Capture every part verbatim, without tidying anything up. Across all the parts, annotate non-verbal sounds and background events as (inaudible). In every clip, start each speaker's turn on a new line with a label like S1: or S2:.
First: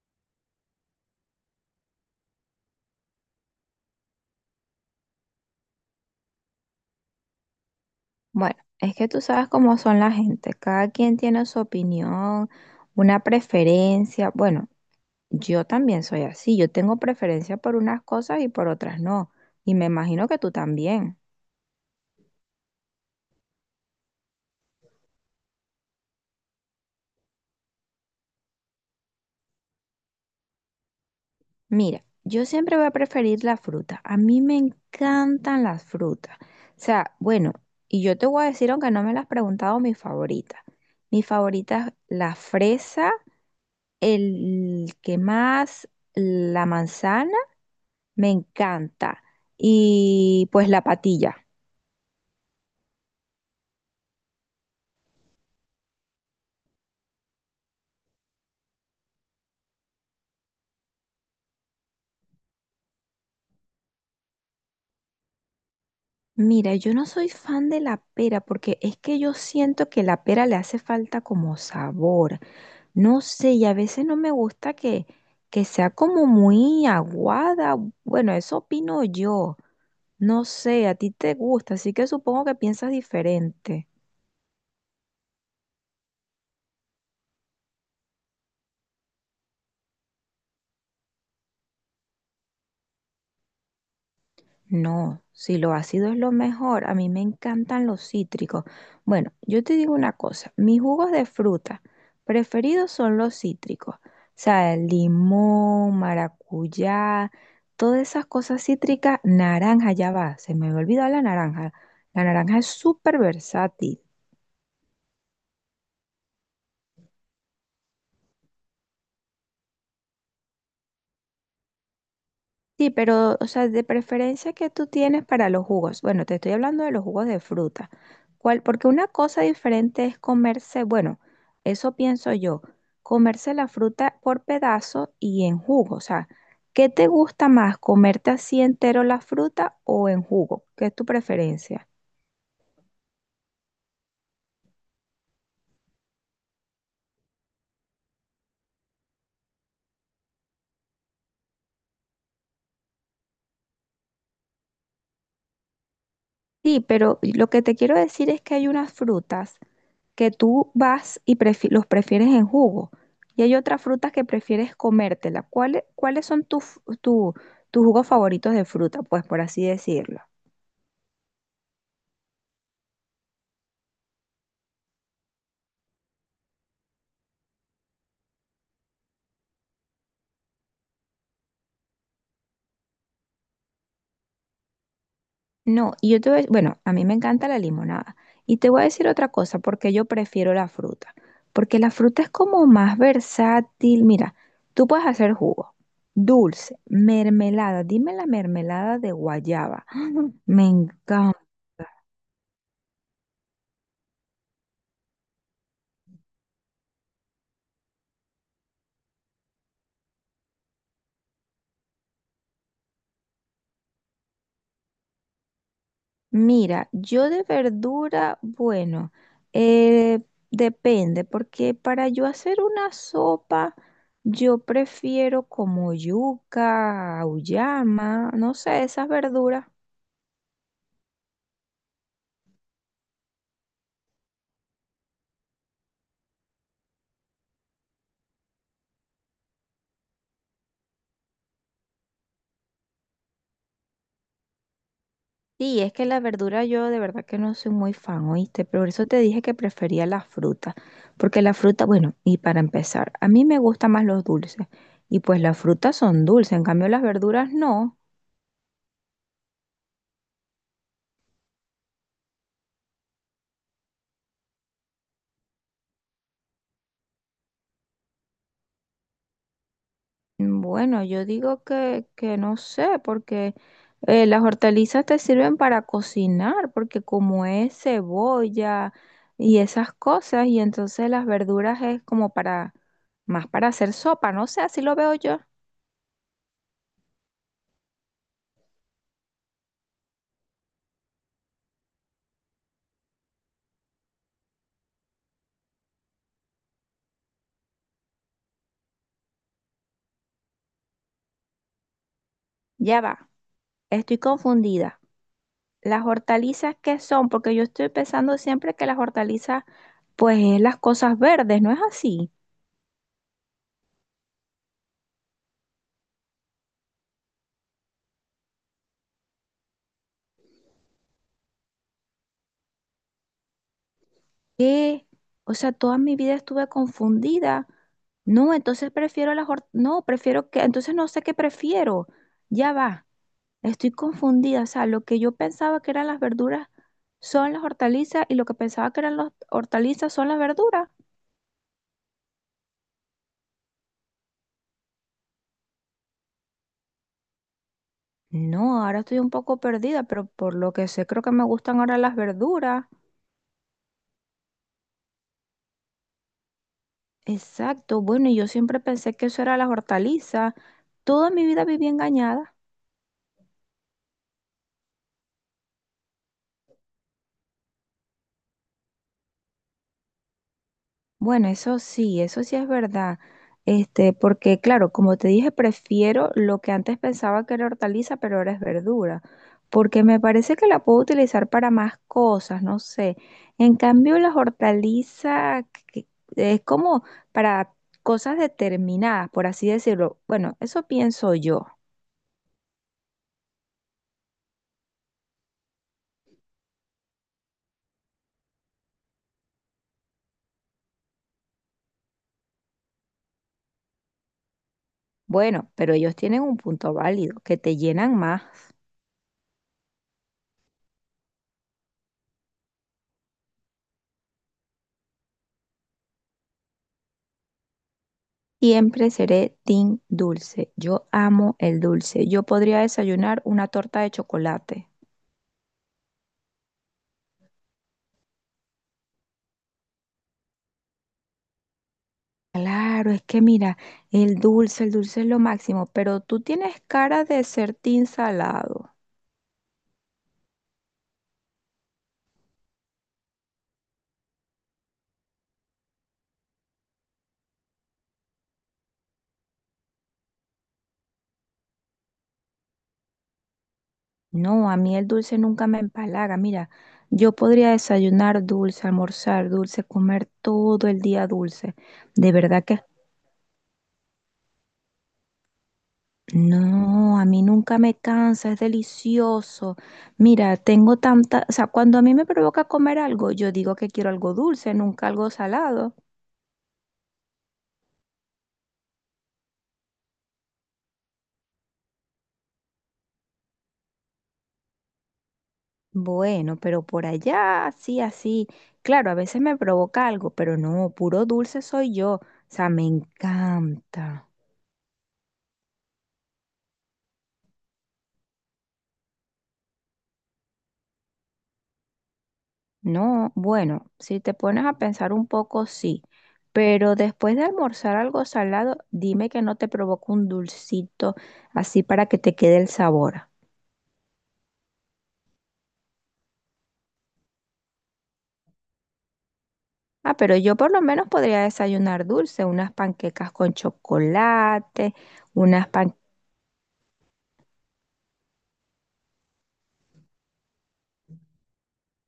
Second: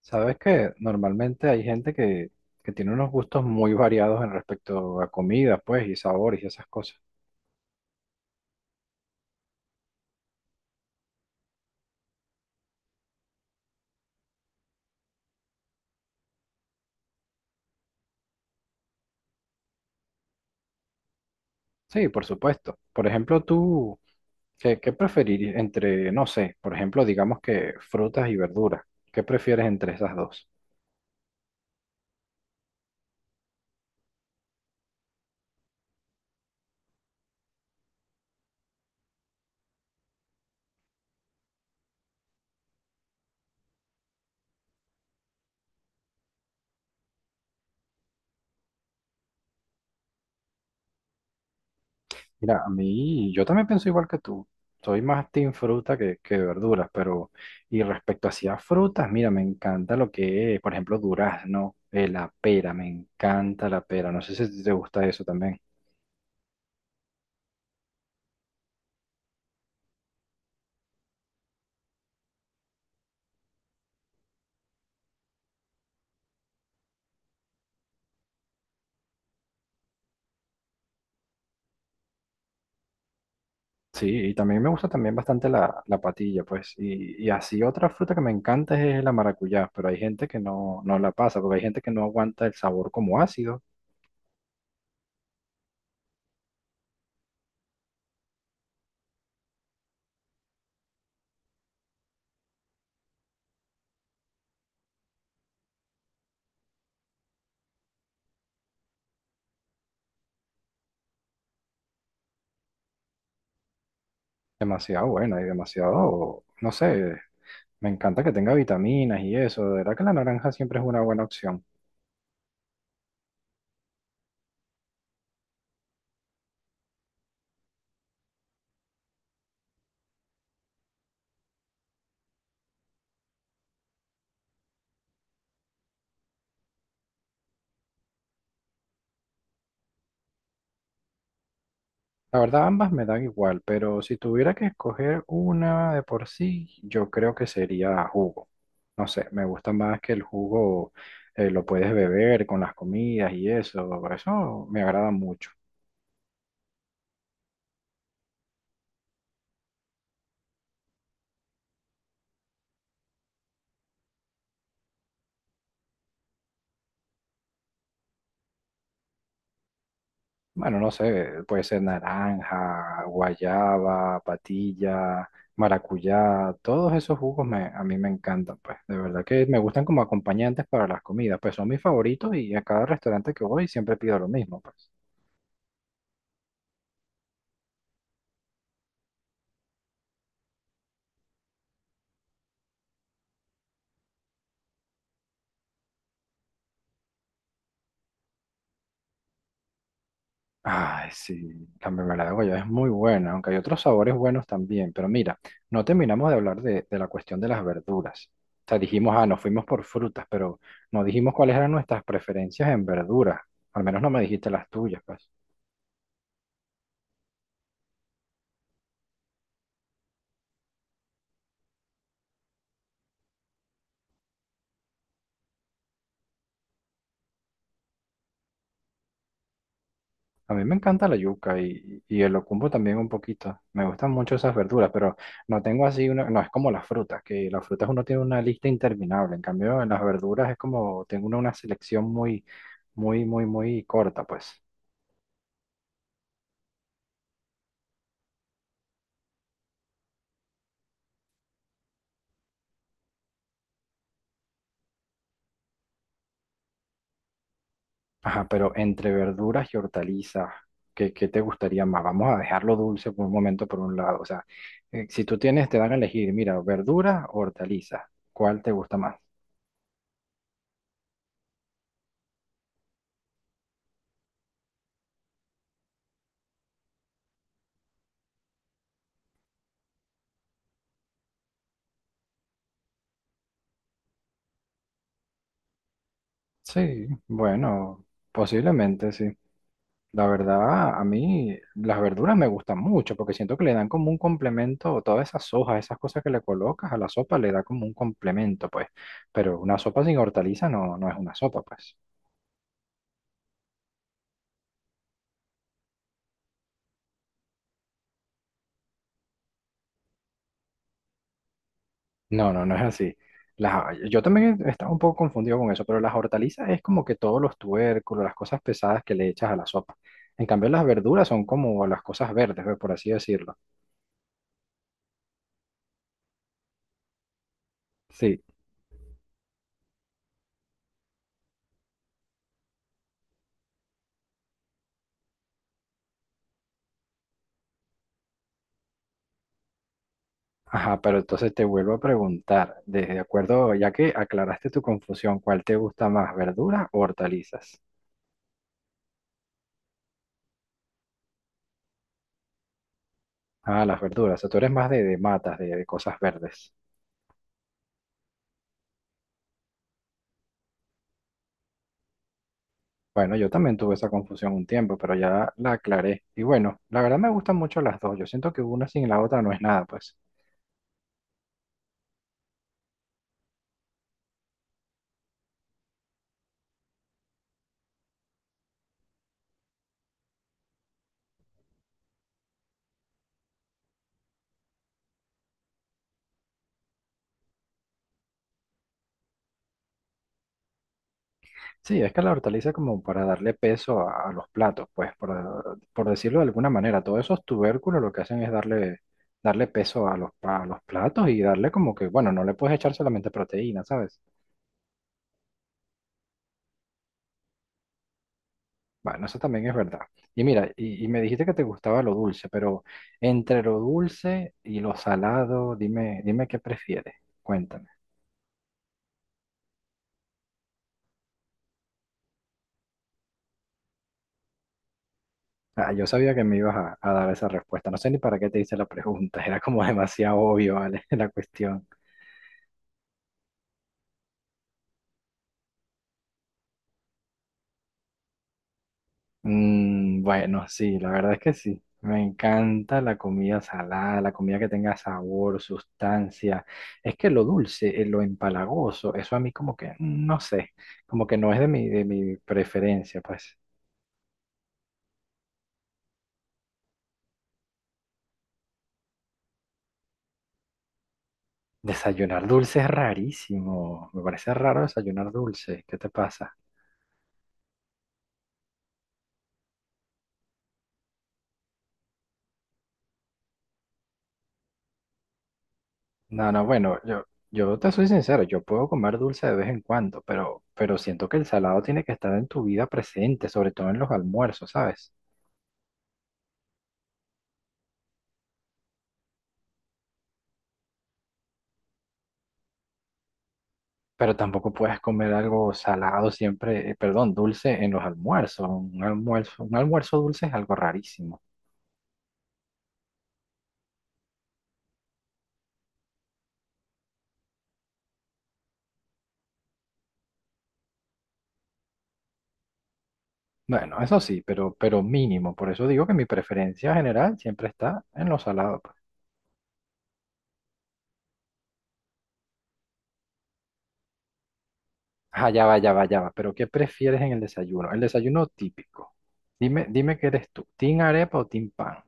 S1: Sabes que normalmente hay gente que, que tiene unos gustos muy variados en respecto a comida, pues, y sabores y esas cosas.
S2: Bueno, es que tú sabes cómo son la gente, cada quien tiene su opinión, una preferencia. Bueno, yo también soy así, yo tengo preferencia por unas cosas y por otras no, y me imagino que tú también.
S1: Sí, por supuesto. Por ejemplo, tú, ¿qué, qué preferirías entre, no sé, por ejemplo, digamos que frutas y verduras? ¿Qué prefieres entre esas dos?
S2: Mira, yo siempre voy a preferir la fruta, a mí me encantan las frutas. O sea, bueno, y yo te voy a decir, aunque no me las has preguntado, mi favorita. Mi favorita es la fresa, el que más, la manzana. Me encanta. Y pues la patilla.
S1: Mira, a mí, yo también pienso igual que tú. Soy más team fruta que, que verduras, pero, y respecto hacia frutas, mira, me encanta lo que es, por ejemplo, durazno, eh, la pera, me encanta la pera. No sé si te gusta eso también.
S2: Mira, yo no soy fan de la pera porque es que yo siento que la pera le hace falta como sabor. No sé, y a veces no me gusta que, que sea como muy aguada. Bueno, eso opino yo. No sé, a ti te gusta, así que supongo que piensas diferente.
S1: Sí, y también me gusta también bastante la, la patilla, pues. Y, y así otra fruta que me encanta es la maracuyá, pero hay gente que no, no la pasa, porque hay gente que no aguanta el sabor como ácido.
S2: No, si lo ácido es lo mejor, a mí me encantan los cítricos. Bueno, yo te digo una cosa, mis jugos de fruta preferidos son los cítricos. O sea, el limón, maracuyá, todas esas cosas cítricas, naranja, ya va, se me había olvidado la naranja. La naranja es súper versátil.
S1: Demasiado buena y demasiado, no sé, me encanta que tenga vitaminas y eso. De verdad que la naranja siempre es una buena opción.
S2: Sí, pero, o sea, de preferencia que tú tienes para los jugos. Bueno, te estoy hablando de los jugos de fruta. ¿Cuál? Porque una cosa diferente es comerse, bueno, eso pienso yo, comerse la fruta por pedazo y en jugo. O sea, ¿qué te gusta más, comerte así entero la fruta o en jugo? ¿Qué es tu preferencia?
S1: La verdad, ambas me dan igual, pero si tuviera que escoger una de por sí, yo creo que sería jugo. No sé, me gusta más que el jugo eh, lo puedes beber con las comidas y eso, eso me agrada mucho.
S2: Sí, pero lo que te quiero decir es que hay unas frutas que tú vas y prefi- los prefieres en jugo. Y hay otras frutas que prefieres comértela. ¿Cuáles, cuáles son tus tu- tus jugos favoritos de fruta? Pues por así decirlo.
S1: Bueno, no sé, puede ser naranja, guayaba, patilla, maracuyá, todos esos jugos me, a mí me encantan, pues. De verdad que me gustan como acompañantes para las comidas, pues son mis favoritos y a cada restaurante que voy siempre pido lo mismo, pues.
S2: No, y yo te voy a, bueno, a mí me encanta la limonada. Y te voy a decir otra cosa, porque yo prefiero la fruta. Porque la fruta es como más versátil. Mira, tú puedes hacer jugo, dulce, mermelada. Dime la mermelada de guayaba. (gasps) Me
S1: Ay,
S2: encanta.
S1: sí, la mermelada de guayaba es muy buena, aunque hay otros sabores buenos también. Pero mira, no terminamos de hablar de, de la cuestión de las verduras. O sea, dijimos, ah, nos fuimos por frutas, pero no dijimos cuáles eran nuestras preferencias en verduras. Al menos no me dijiste las tuyas, pues.
S2: Mira, yo de verdura, bueno, eh, depende, porque para yo hacer una sopa, yo prefiero como yuca, auyama, no sé, esas verduras.
S1: A mí me encanta la yuca y, y el locumbo también un poquito. Me gustan mucho esas verduras, pero no tengo así una, no es como las frutas, que las frutas uno tiene una lista interminable. En cambio, en las verduras es como tengo una, una selección muy, muy, muy, muy corta, pues.
S2: Sí, es que la verdura yo de verdad que no soy muy fan, ¿oíste? Por eso te dije que prefería la fruta, porque la fruta, bueno, y para empezar, a mí me gustan más los dulces, y pues las frutas son dulces, en cambio las verduras no.
S1: Ajá, pero entre verduras y hortalizas, ¿qué, qué te gustaría más? Vamos a dejarlo dulce por un momento por un lado. O sea, eh, si tú tienes, te dan a elegir, mira, verduras o hortalizas, ¿cuál te gusta más?
S2: Bueno, yo digo que, que no sé, porque... Eh, las hortalizas te sirven para cocinar, porque como es cebolla y esas cosas, y entonces las verduras es como para, más para hacer sopa, no sé, así lo veo yo.
S1: Sí, bueno, posiblemente sí. La verdad, a mí las verduras me gustan mucho porque siento que le dan como un complemento, todas esas hojas, esas cosas que le colocas a la sopa, le da como un complemento, pues. Pero una sopa sin hortaliza no, no es una sopa, pues.
S2: Ya va, estoy confundida. ¿Las hortalizas qué son? Porque yo estoy pensando siempre que las hortalizas, pues es las cosas verdes, ¿no es así?
S1: No, no, no es así. Las- yo también estaba un poco confundido con eso, pero las hortalizas es como que todos los tubérculos, las cosas pesadas que le echas a la sopa. En cambio, las verduras son como las cosas verdes, pues, por así decirlo.
S2: ¿Qué? O sea, toda mi vida estuve confundida.
S1: Sí,
S2: No, entonces prefiero las hort- no, prefiero que, entonces no sé qué prefiero. Ya va. Estoy confundida, o sea, lo que yo pensaba que eran las verduras son las hortalizas y lo que pensaba que eran las hortalizas son las verduras.
S1: ajá, pero entonces te vuelvo a preguntar, de de acuerdo, ya que aclaraste tu confusión, ¿cuál te gusta más, verduras o hortalizas?
S2: No, ahora estoy un poco perdida, pero por lo que sé creo que me gustan ahora las verduras.
S1: Ah, las verduras, o sea, tú eres más de, de matas, de de cosas verdes.
S2: Exacto, bueno, y yo siempre pensé que eso era las hortalizas. Toda mi vida viví engañada.
S1: Bueno, yo también tuve esa confusión un tiempo, pero ya la aclaré. Y bueno, la verdad me gustan mucho las dos. Yo siento que una sin la otra no es nada, pues.
S2: Bueno, eso sí, eso sí es verdad. Este, porque claro, como te dije, prefiero lo que antes pensaba que era hortaliza, pero ahora es verdura, porque me parece que la puedo utilizar para más cosas, no sé. En cambio, las hortalizas que- que es como para cosas determinadas, por así decirlo. Bueno, eso pienso yo.
S1: Sí, es que la hortaliza como para darle peso a, a los platos, pues por, por decirlo de alguna manera, todos esos tubérculos lo que hacen es darle, darle peso a los, pa- a los platos y darle como que, bueno, no le puedes echar solamente proteína, ¿sabes?
S2: Bueno, pero ellos tienen un punto válido, que te llenan más.
S1: Bueno, eso también es verdad. Y mira, y, y me dijiste que te gustaba lo dulce, pero entre lo dulce y lo salado, dime, dime qué prefieres, cuéntame.
S2: Siempre seré team dulce. Yo amo el dulce. Yo podría desayunar una torta de chocolate.
S1: Ah, yo sabía que me ibas a, a dar esa respuesta, no sé ni para qué te hice la pregunta, (laughs) era como demasiado obvio, ¿vale? (laughs) La cuestión.
S2: Claro, es que mira, el dulce, el dulce es lo máximo, pero tú tienes cara de ser team salado.
S1: Mm, bueno, sí, la verdad es que sí. Me encanta la comida salada, la comida que tenga sabor, sustancia. Es que lo dulce, eh, lo empalagoso, eso a mí como que, mm, no sé, como que no es de mi, de mi preferencia, pues.
S2: No, a mí el dulce nunca me empalaga. Mira, yo podría desayunar dulce, almorzar dulce, comer todo el día dulce. De
S1: Desayunar
S2: verdad
S1: dulce
S2: que
S1: es rarísimo. Me parece raro desayunar dulce. ¿Qué te pasa?
S2: No, a mí nunca me cansa, es delicioso. Mira, tengo tanta, o sea, cuando a mí me provoca comer algo, yo digo que quiero algo dulce, nunca algo salado.
S1: No, no, bueno, yo, yo te soy sincero, yo puedo comer dulce de vez en cuando, pero, pero siento que el salado tiene que estar en tu vida presente, sobre todo en los almuerzos, ¿sabes?
S2: Bueno, pero por allá, así, así. Claro, a veces me provoca algo, pero no, puro dulce soy yo. O sea, me encanta.
S1: Pero tampoco puedes comer algo salado siempre, eh, perdón, dulce en los almuerzos. Un almuerzo, un almuerzo dulce es algo rarísimo.
S2: No, bueno, si te pones a pensar un poco, sí. Pero después de almorzar algo salado, dime que no te provoca un dulcito así para que te quede el sabor.
S1: Bueno, eso sí, pero, pero mínimo. Por eso digo que mi preferencia general siempre está en lo salado. Pues.
S2: Ah, pero yo por lo menos podría desayunar dulce, unas panquecas con chocolate,
S1: Ah, ya
S2: unas
S1: va, ya
S2: pan...
S1: va, ya va. Pero ¿qué prefieres en el desayuno? El desayuno típico. Dime, dime qué eres tú, ¿team arepa o team pan?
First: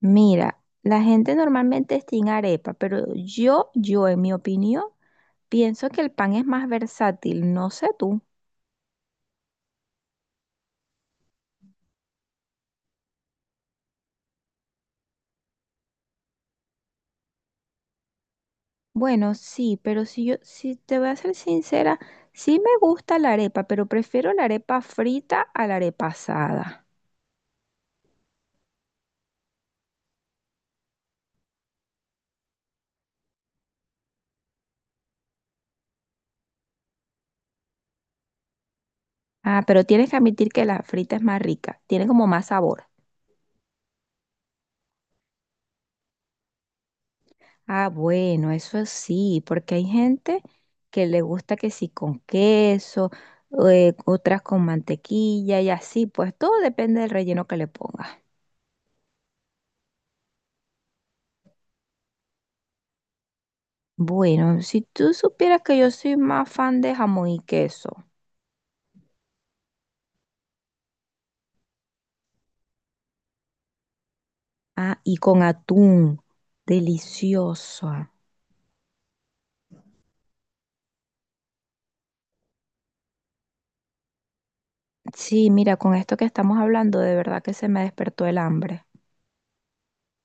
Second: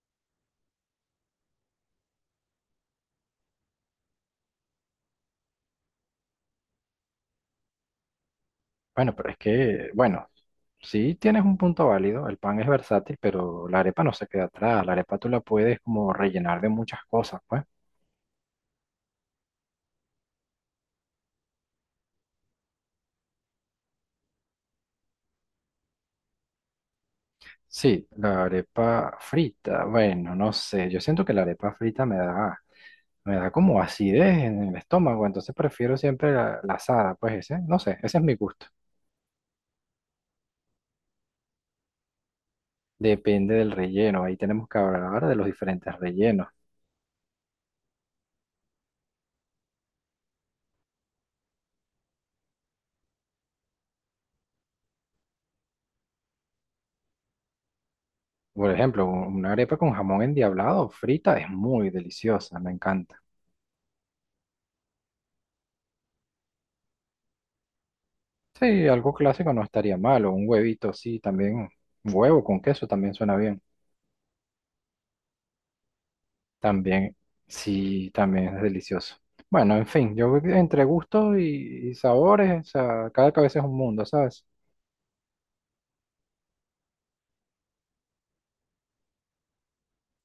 S2: Mira, la gente normalmente es sin arepa, pero yo, yo en mi opinión, pienso que el pan es más versátil, no sé tú.
S1: Bueno, pero es que, bueno, sí tienes un punto válido. El pan es versátil, pero la arepa no se queda atrás. La arepa tú la puedes como rellenar de muchas cosas, pues.
S2: Bueno, sí, pero si yo, si te voy a ser sincera, sí me gusta la arepa, pero prefiero la arepa frita a la arepa asada.
S1: Sí, la arepa frita. Bueno, no sé. Yo siento que la arepa frita me da, me da como acidez en el estómago. Entonces prefiero siempre la, la asada. Pues ese, no sé, ese es mi gusto.
S2: Ah, pero tienes que admitir que la frita es más rica, tiene como más sabor.
S1: Depende del relleno. Ahí tenemos que hablar de los diferentes rellenos.
S2: Ah, bueno, eso sí, porque hay gente que le gusta que sí con queso, eh, otras con mantequilla y así, pues todo depende del relleno que le pongas.
S1: Por ejemplo, un- una arepa con jamón endiablado frita es muy deliciosa. Me encanta.
S2: Bueno, si tú supieras que yo soy más fan de jamón y queso.
S1: Sí, algo clásico no estaría malo. Un huevito, sí, también. Un huevo con queso también suena bien.
S2: Ah, y con atún,
S1: También,
S2: delicioso.
S1: sí, también es delicioso. Bueno, en fin, yo creo que entre gustos y, y sabores, o sea, cada cabeza es un mundo, ¿sabes?
S2: Sí, mira, con esto que estamos hablando, de verdad que se me despertó el hambre.